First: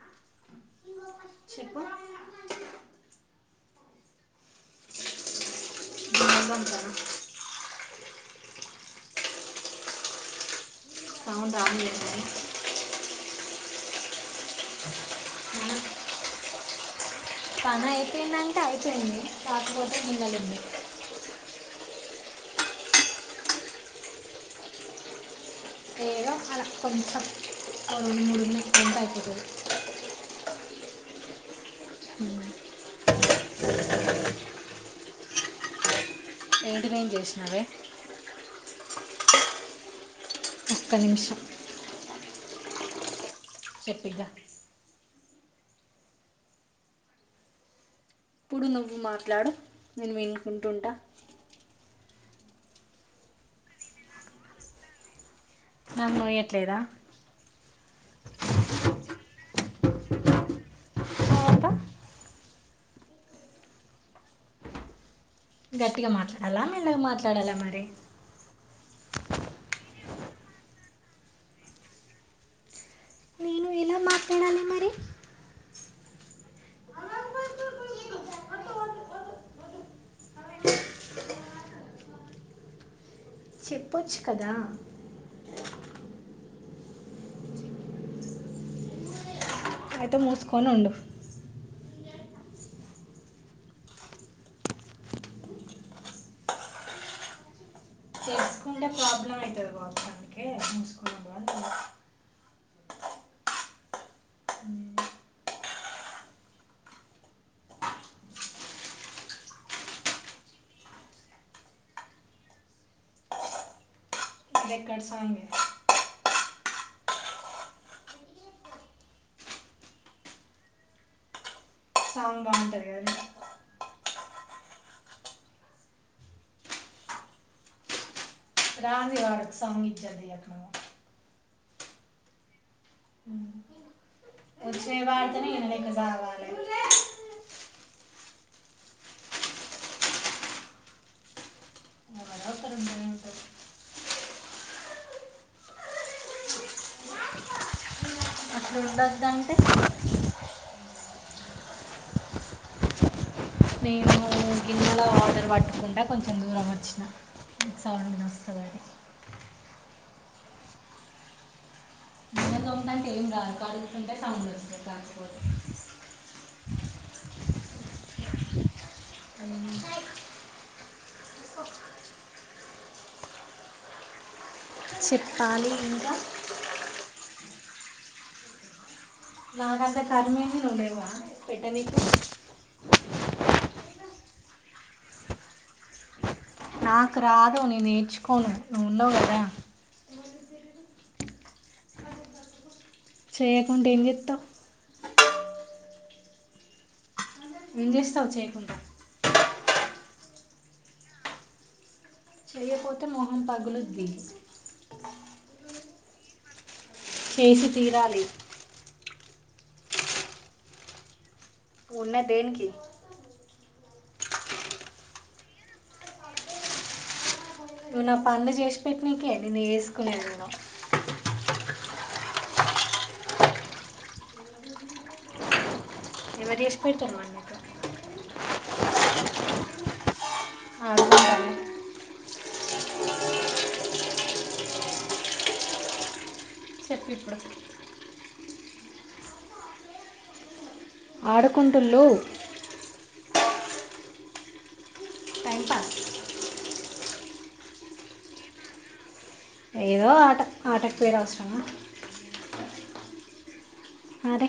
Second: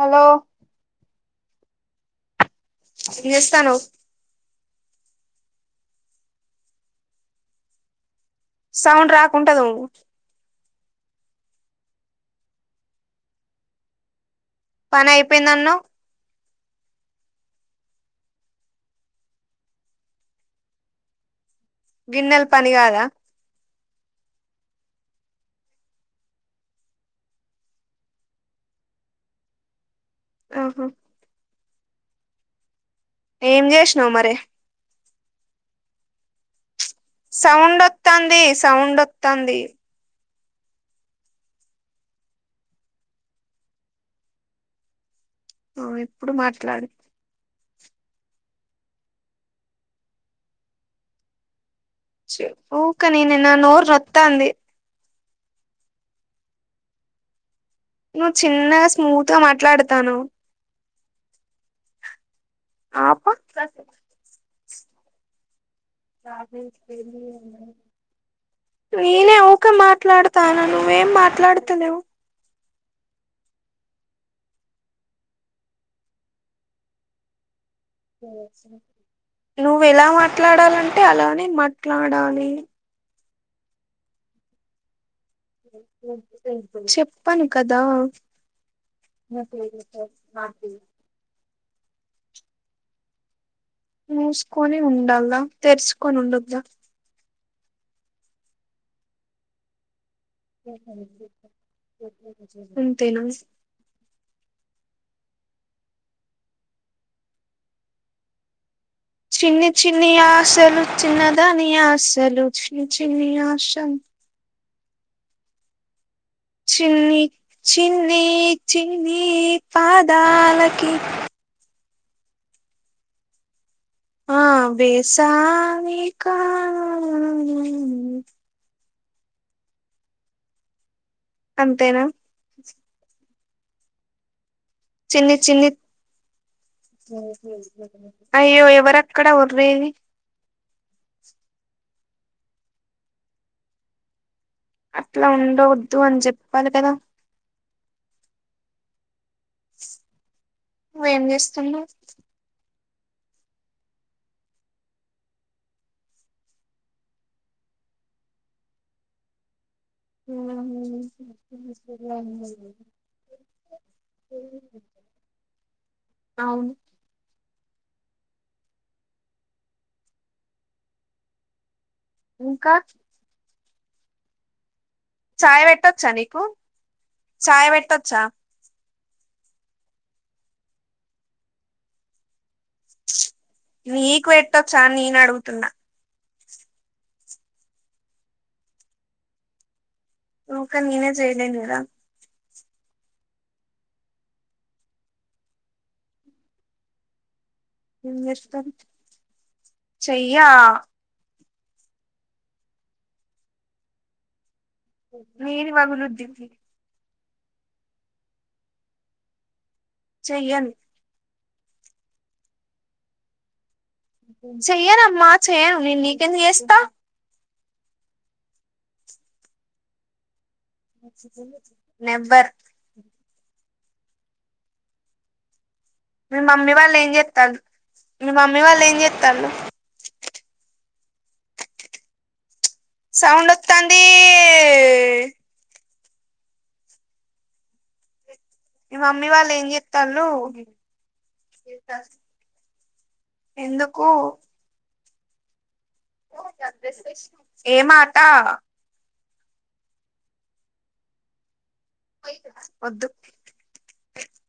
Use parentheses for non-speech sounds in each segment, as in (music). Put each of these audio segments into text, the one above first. Hollow చెప్ప చేస్తానౌ (inaudible) sound రాకుంటదూ sound (unintelligible) పనైపోయిందన్నవ్ పనైపోయిందంటే అయిపోయింది కాకపోతే గిన్నెలున్నై గిన్నెల్ పని కాదా ఏదో అలా కొంచెం రెండు మూడు ఉన్నాయ్ తొంతే అయిపోతది ఆహా ఉం ఏం చేస్నవ్ మరే ఏం సౌండ్ ఒత్తాంది సౌండూ తందీ ఒక్క నిమిషం చెప్పిగా ఆ ఇప్పుడు మాట్లాడు ఇప్పుడు నువ్వు మాట్లాడు నేను వినుకుంటుంటా చెప్పు ఊక నేనేనా నోరు నొత్తాంది నాక్ నొయ్యట్లేదా నువ్వు చిన్నగా స్మూత్ గా మాట్లాడతానవ్ తర్వాత ఆబా గట్టిగా మాట్లాడాలా మెల్లాగా మాట్లాడాలా మరి నేనే ఊక మాట్లాడతానా నువ్వేం మాట్లాడతలేవు నేను ఎలా మాట్లాడాలి మరి నువ్వు ఎలా మాట్లాడాలంటే అలానే మాట్లాడాలి చెప్పొచ్చు కదా చెప్పను కదా ఐతే మూసుకోనుండూ. మూసుకోని ఉండాలా తెరుసుకొని ఉండొద్ద. చేసుకుంటే ప్రాబ్లం అవుతుంది కావచ్చు అందుకే మూసుకున్నాడు అని ఇంతేనా. చిన్ని చిన్ని ఆశలు చిన్నదాని ఆశలు చిన్ని చిన్ని ఆశలు. తింటంది. చిన్ని చిన్నీ చిన్నీ పాదాలకి. సాంగ్ బాగుంటుంది కదా ఆ వేసామికా. ఆ సాంగ్ ఇజ్జత్ తీయకు నువ్వు. అంతేనా. నువ్వు వచ్చినవి చిన్ని వాడితేనే ఈయన చిన్ని. లెక్క సాగాలి అయ్యో ఎవరక్కడ వొర్రే. ఎవరో ఒకరు ఉంటూనే ఉంటారు అట్లా ఉండవద్దు అని చెప్పాలి కదా. ఉండదంటే నువ్వేం చేస్తున్నావు నేను గిన్నెలో ఆర్డర్ పట్టుకుంటడా కొంచెం దూరం వచ్చినకు నీకు సౌండ్ ఇనస్తదని ఉం మీ అన్న తోంతంటే ఏం రాదు కాడుగుతుంటే సౌండ్ వస్తది కాకపోతే అవును అని ఇంకా. చాయ్ చెప్పాలి పెట్టొచ్చా ఇంకా నీకు. చాయ్ పెట్టొచ్చ. నాకంతా కర్మేంది నువ్వు లేవ పెట్టనీకి. నీకు ఎట్టొచా నేను అడుగుతున్నా. నాకు రాదు నేనేర్చుకోను నువ్వున్నావు గదా. ఒకా నేనె చేయలేను గదా. చేయకుంటే ఏం జెత్తవ్. ఏం చేస్తావు చేయకుండా చెయ్యా చేయపోతే మొహం పగులుద్ది. నీది పగులుద్ది. చేసి తీరరేయ్. చెయ్యన్. ఉన్న దేనికి. చెయ్యనమ్మా చెయ్యను నీన్ నీకేందుకుజేస్తా. నువ్వు నా పన్లూ జ్యేష్పెట్నికే నిన్ను ఏసుకునేది నేను. నెబర్. మీ ఎవరు మమ్మీ చేసి వాళ్ళు ఏం పెట్టాను అన్నట్టు జెత్తండ్రు మీ మమ్మీ వాళ్ళు ఏం జెత్తండ్రు. అ (unintelligible) సౌండ్ వత్తంది. చెప్పిప్పుడు. మీ మమ్మీ వాళ్ళు ఏం జెత్తండ్రు. ఆడకుంటోల్లోవ్. ఎందుకు. టైంపాస్ ఏమాట ఏదో ఆట ఆటకి పేరు అవసరమా వద్దు అరే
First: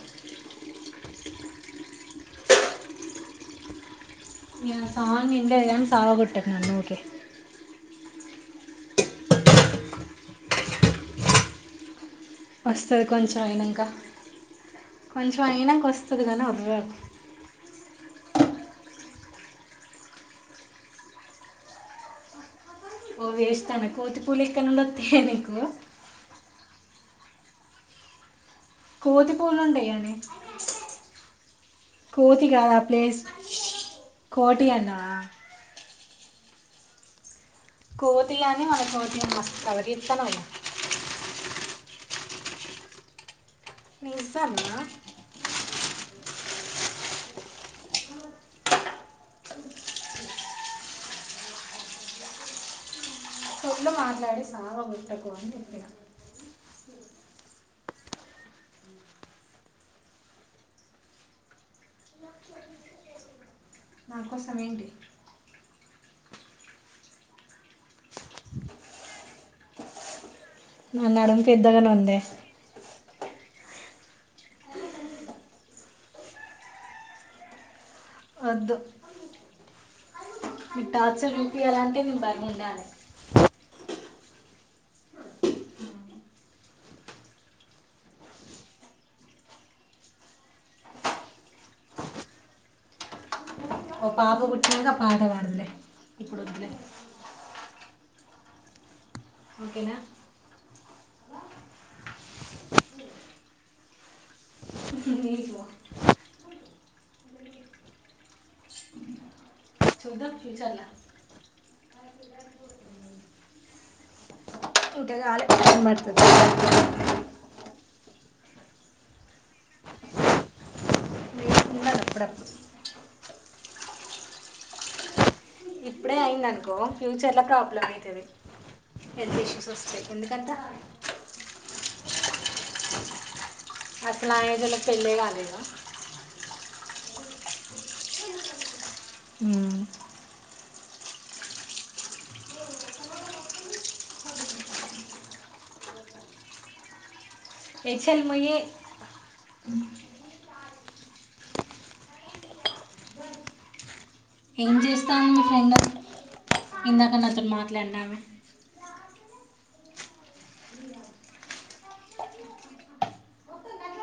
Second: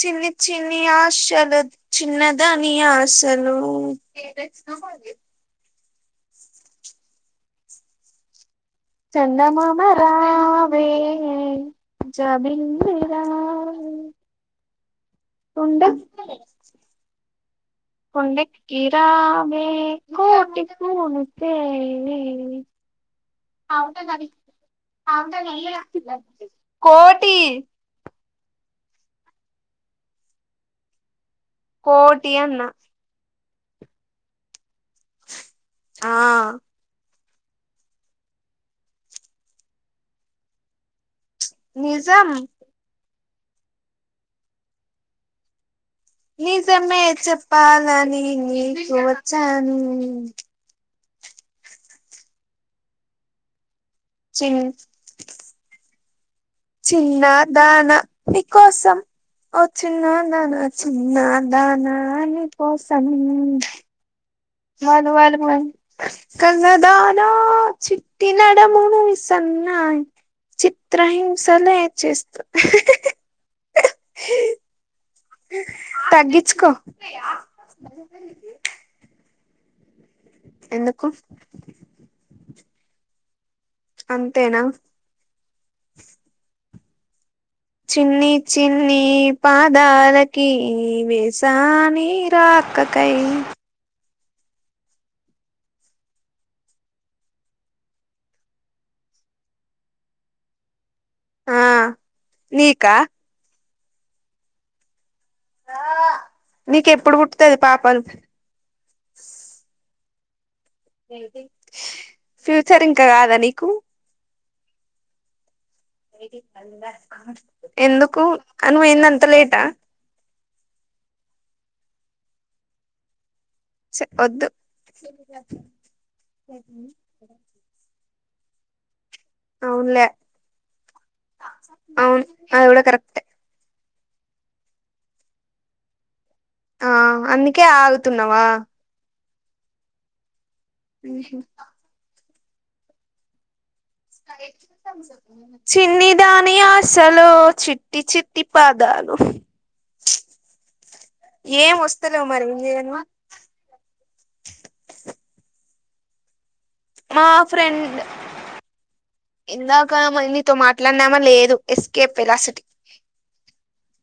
చిన్ని చిన్ని ఆసలు చిన్నదాని ఆసలు ఏ సాంగ్ ఏంట గానీ చావగొట్టకు నన్ను ఊకె చందమామ రావే జాబిల్లి వస్తుంది కొంచెం అయినాక రావే కొంచెం కొండ అయినాక వస్తుందికదా వర్రకు కొండాకి రావే కోటి పులుతేవే ఓ వేస్ట్ దాన కోతిపులెక్కడ్నుండోత్తయే నీకు. కోటీ. కోతిపోనుండయినే. కోటీ అన్న. కోటి అన్నావా. ఆ కోతిగాని మన కోటి అని మస్త కవర్ చేస్తున్నావ ఈగ నిజం నిజమ్మ నిజమే చెప్పాలని నీకు వచ్చాను చిన్ (inaudible) చిన్న దాన నీ కోసం ఓ చిన్న దాన చిన్న దానా నీ కోసం. నా కోసం ఏంటి వాలు వాలు వాల్ కలదానా చిట్టినడుమును ఇసన్నాయ నా నడుము చిత్రహింసలే పెద్దగానే ఉంది చేస్త తగ్గించకో వధూ మీ ఎందుకు టాల్చ రూపి అలా అంటే నేను బరిగు ఉండేాలి అంతేనా చిన్ని చిన్ని పాదాలకి వేసానీ రాకకై ఓ పాప పూట్టాకా పాఠ వాడదులే ఇప్పుడు వదులే ఓకేనా ఆ నీకా నీకు నీకెప్పుడు పుట్టతుది పాపా చూద్దాం ఫ్యూచర్లో ఫ్యూచర్ ఇంకా కాదా నీకు ఇంకాగాాలే (unintelligible) ఎందుకు అని పోయింది అంత లేటా వేసుకున్నాను అప్పుడప్పుడు స వద్దు అయింది అనుకో ఫ్యూచర్ లా ప్రాబ్లమ్ అవుతుది హెల్త్ ఇష్యూస్ వస్తాయి అవునులే ఎందుకంటే అవును అది కూడా కరెక్టే అసలు నా ఏజ్ వాళ్లకు పెళ్ళే కాలేదు ఆ అందుకే ఆగుతున్నావా హ్మ్మ్ ఆహ చిన్ని దాని ఆశలో చిట్టి హెచ్ఎల్ చిట్టి మొయ్యి పాదాలు ఏం వస్తలేవ్ మరి ఏం చేయనుమా ఏం చేస్తాను మీ ఫ్రెండ్ మా ఇందాకన్నా అతను ఫ్రెండ్ మాట్లాడినామే ఇందాక మ నీతో మాట్లాడినామా లేదు ఎస్కేప్ పెలాసిటీ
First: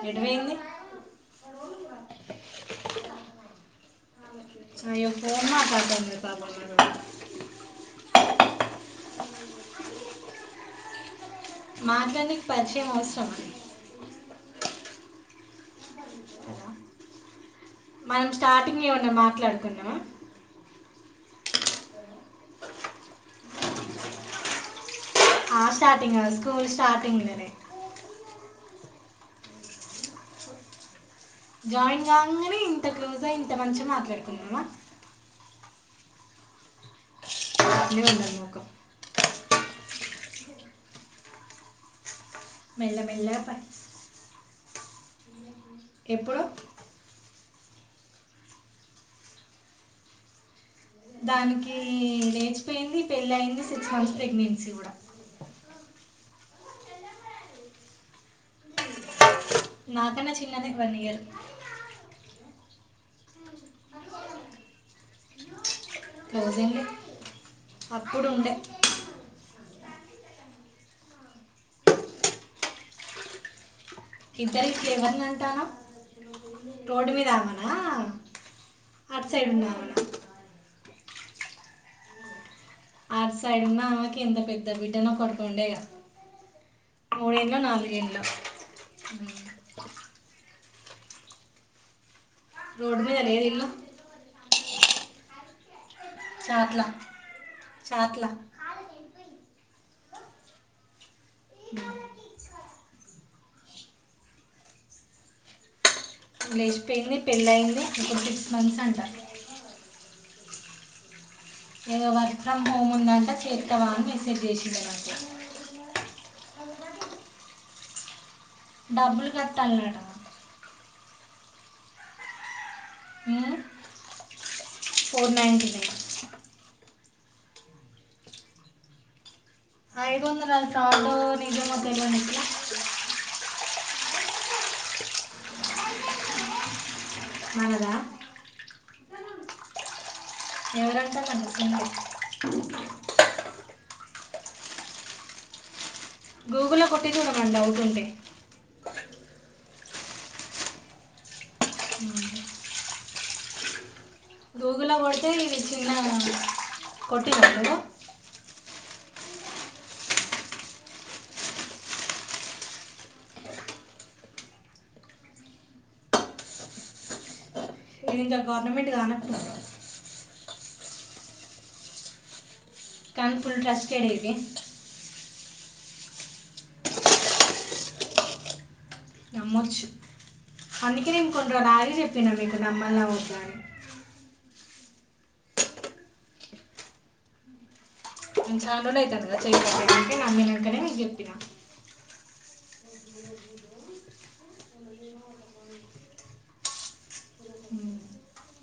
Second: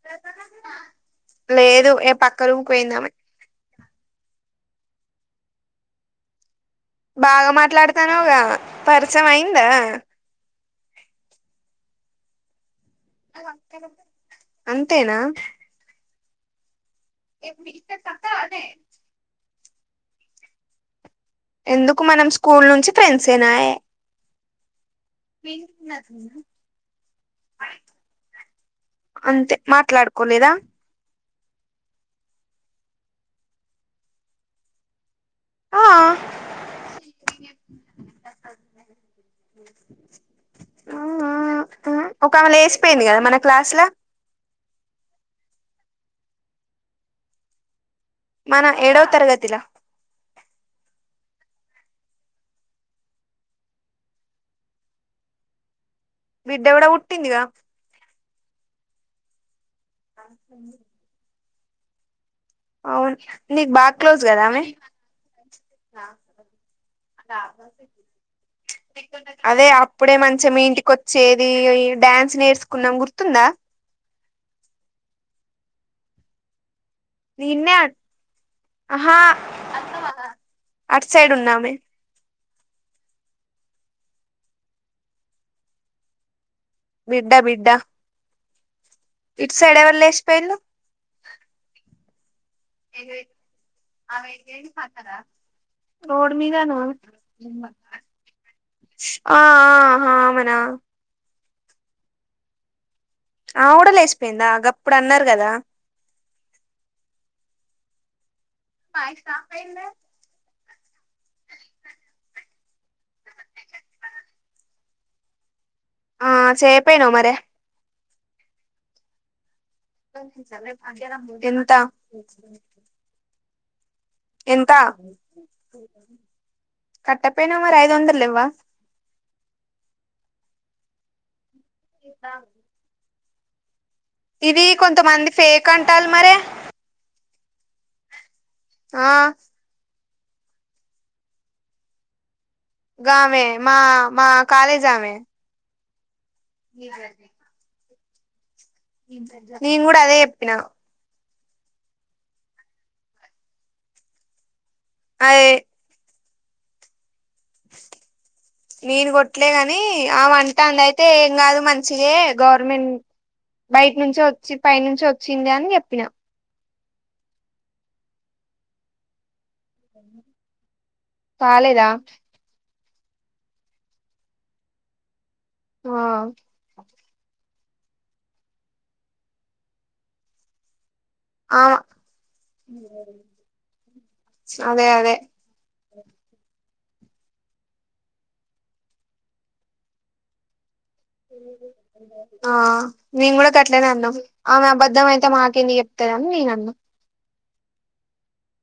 ఎడవయింది లేదు ఏపక్క రూమ్ కి పోయిందామే అ ఫోన్ మా కదా మరు బబా మ బాగా మాట్లాడతానువుగా పరిచయం అయిందా మాట్లాడానిక్ పరీ ే అ అంతేనా కదా మనం స్టార్టింగ్ ఏ ఉన్నా మాట్లాడుకుంట ఎందుకు మనం స్కూల్ నుంచి ఫ్రెండ్స్ అ నయే ఆ స్టార్టింగ్ స్కూల్ స్టార్టింగ్ అంతే మాట్లాడుకోలేదా జాయిన్ కాగానే ఇంత క్లోజ్ ఇంత మంచిగా మాట్లాడుకున్నమా ఆ అన్న ఉంద నోకు ఆ ఒకామె లేసిపోయింది కదా మన మెల్లమెల్లగా పని క్లాస్ లో ఎప్పుడు మన ఏడవ తరగతిలా దానికి లేచిపోయింది పెళ్లిి అయింది సిక్స్ మంత్స్ ప్రెగ్నెన్సీ కూడా బిడ్డ కూడా పూట్టిందిగా నాకైన్న చిన్నది వన్ ఇయర్ అవును నీకు బాగా క్లోజ్ కదా ఆమె క్లోజ్ అండి అప్పుడు ఉండే అదే అప్పుడే మంచిగా మీ ఇంటికిొచ్చేది డ్యాన్స్ నేర్చుకున్నాం గుర్తుందా ఇద్దరి ఫ్లేవర్ నంటాన్నవ్ రోడ్ మీద ఆమనా నిన్నే అటు సైడ్ ఉన్నామనా అట్ సైడ్ ఉన్నా ఆమే ఆ సైడ్ ఉన్న ఆమేకి ఎంత పెద్ద బిడ్డనో కొడుకొ వుండె గా మూడు ఏండ్లో నాలుగు ఏండ్లో ఇట్ సైడ్ ఎవరు లేస్ పేర్లు రోడ్ మీద లేదు ఇళ్లు పాతద రోడ్ మీదన చాట్ల ఆ ఆ ఆ మనా మన ఆ కూడా లేచిపోయిందా గప్పుడు అన్నారు కదా లేసిపేయింది పెళ్ళి అయింది ఇప్పుడు మంత్స్ అంట పాయ్ స్టాఫ్ అయిందా ఏదో వర్క్ ఫ్రమ్ హోమ్ ఉందంటా చేత్తావా అని మెసేజ్ చేసిండ నాకు ఆ చేయపోయినావు మరే డబ్బులు కర్ (inaudible) ఎంత ఎంత ఫోర్ నైన్టీ నైన్ కట్టపోయినా మరి ఐదు వందలు లెవ్వ ఐదువందల (unintelligible) కేజి వత్తాయ్ దానికి ఇది కొంతమంది ఫేక్ అంటాల మరే మనద ఆ ఎవరుంటారు అంత సీన్ లే గామె మా మా కాలేజ్ ఆమే గూగుల్లో కొట్టి చూడ మను డౌట్ ఉంటే నేను గూడ అదే ఎప్పినా ఉమ్ దూగుల్లొ గొడితే అదే ఇది చిన్న కొట్టి నావ నువ్వు నేను కొట్లే గాని ఆమ అంటాండ అయితే ఏం కాదు మంచిదే గవర్నమెంట్ బయట నుంచి వచ్చి పై నుంచి వచ్చింది అని చెప్పినా ఇంగ గవర్నమెంట్ గానొచ్చిం కాలేదా కన్ ఫూల్ ట్రస్టె ఇది ఆ నమ్మొచ్చు అందుకే నిను ఆ కొన్నిరోలు ఆగే చెప్పినా మీకు నమ్మల్లా వద్ద అని అదే అదే హు చానా రోజులు అయితాంది కదా (unintelligible) నమ్మినంకనే ఏ ఆ మేం కూడా గట్టలేన అన్నం ఆమె అబద్ధం అయితే మాకేందుకు చెప్తది అని నేనన్న హ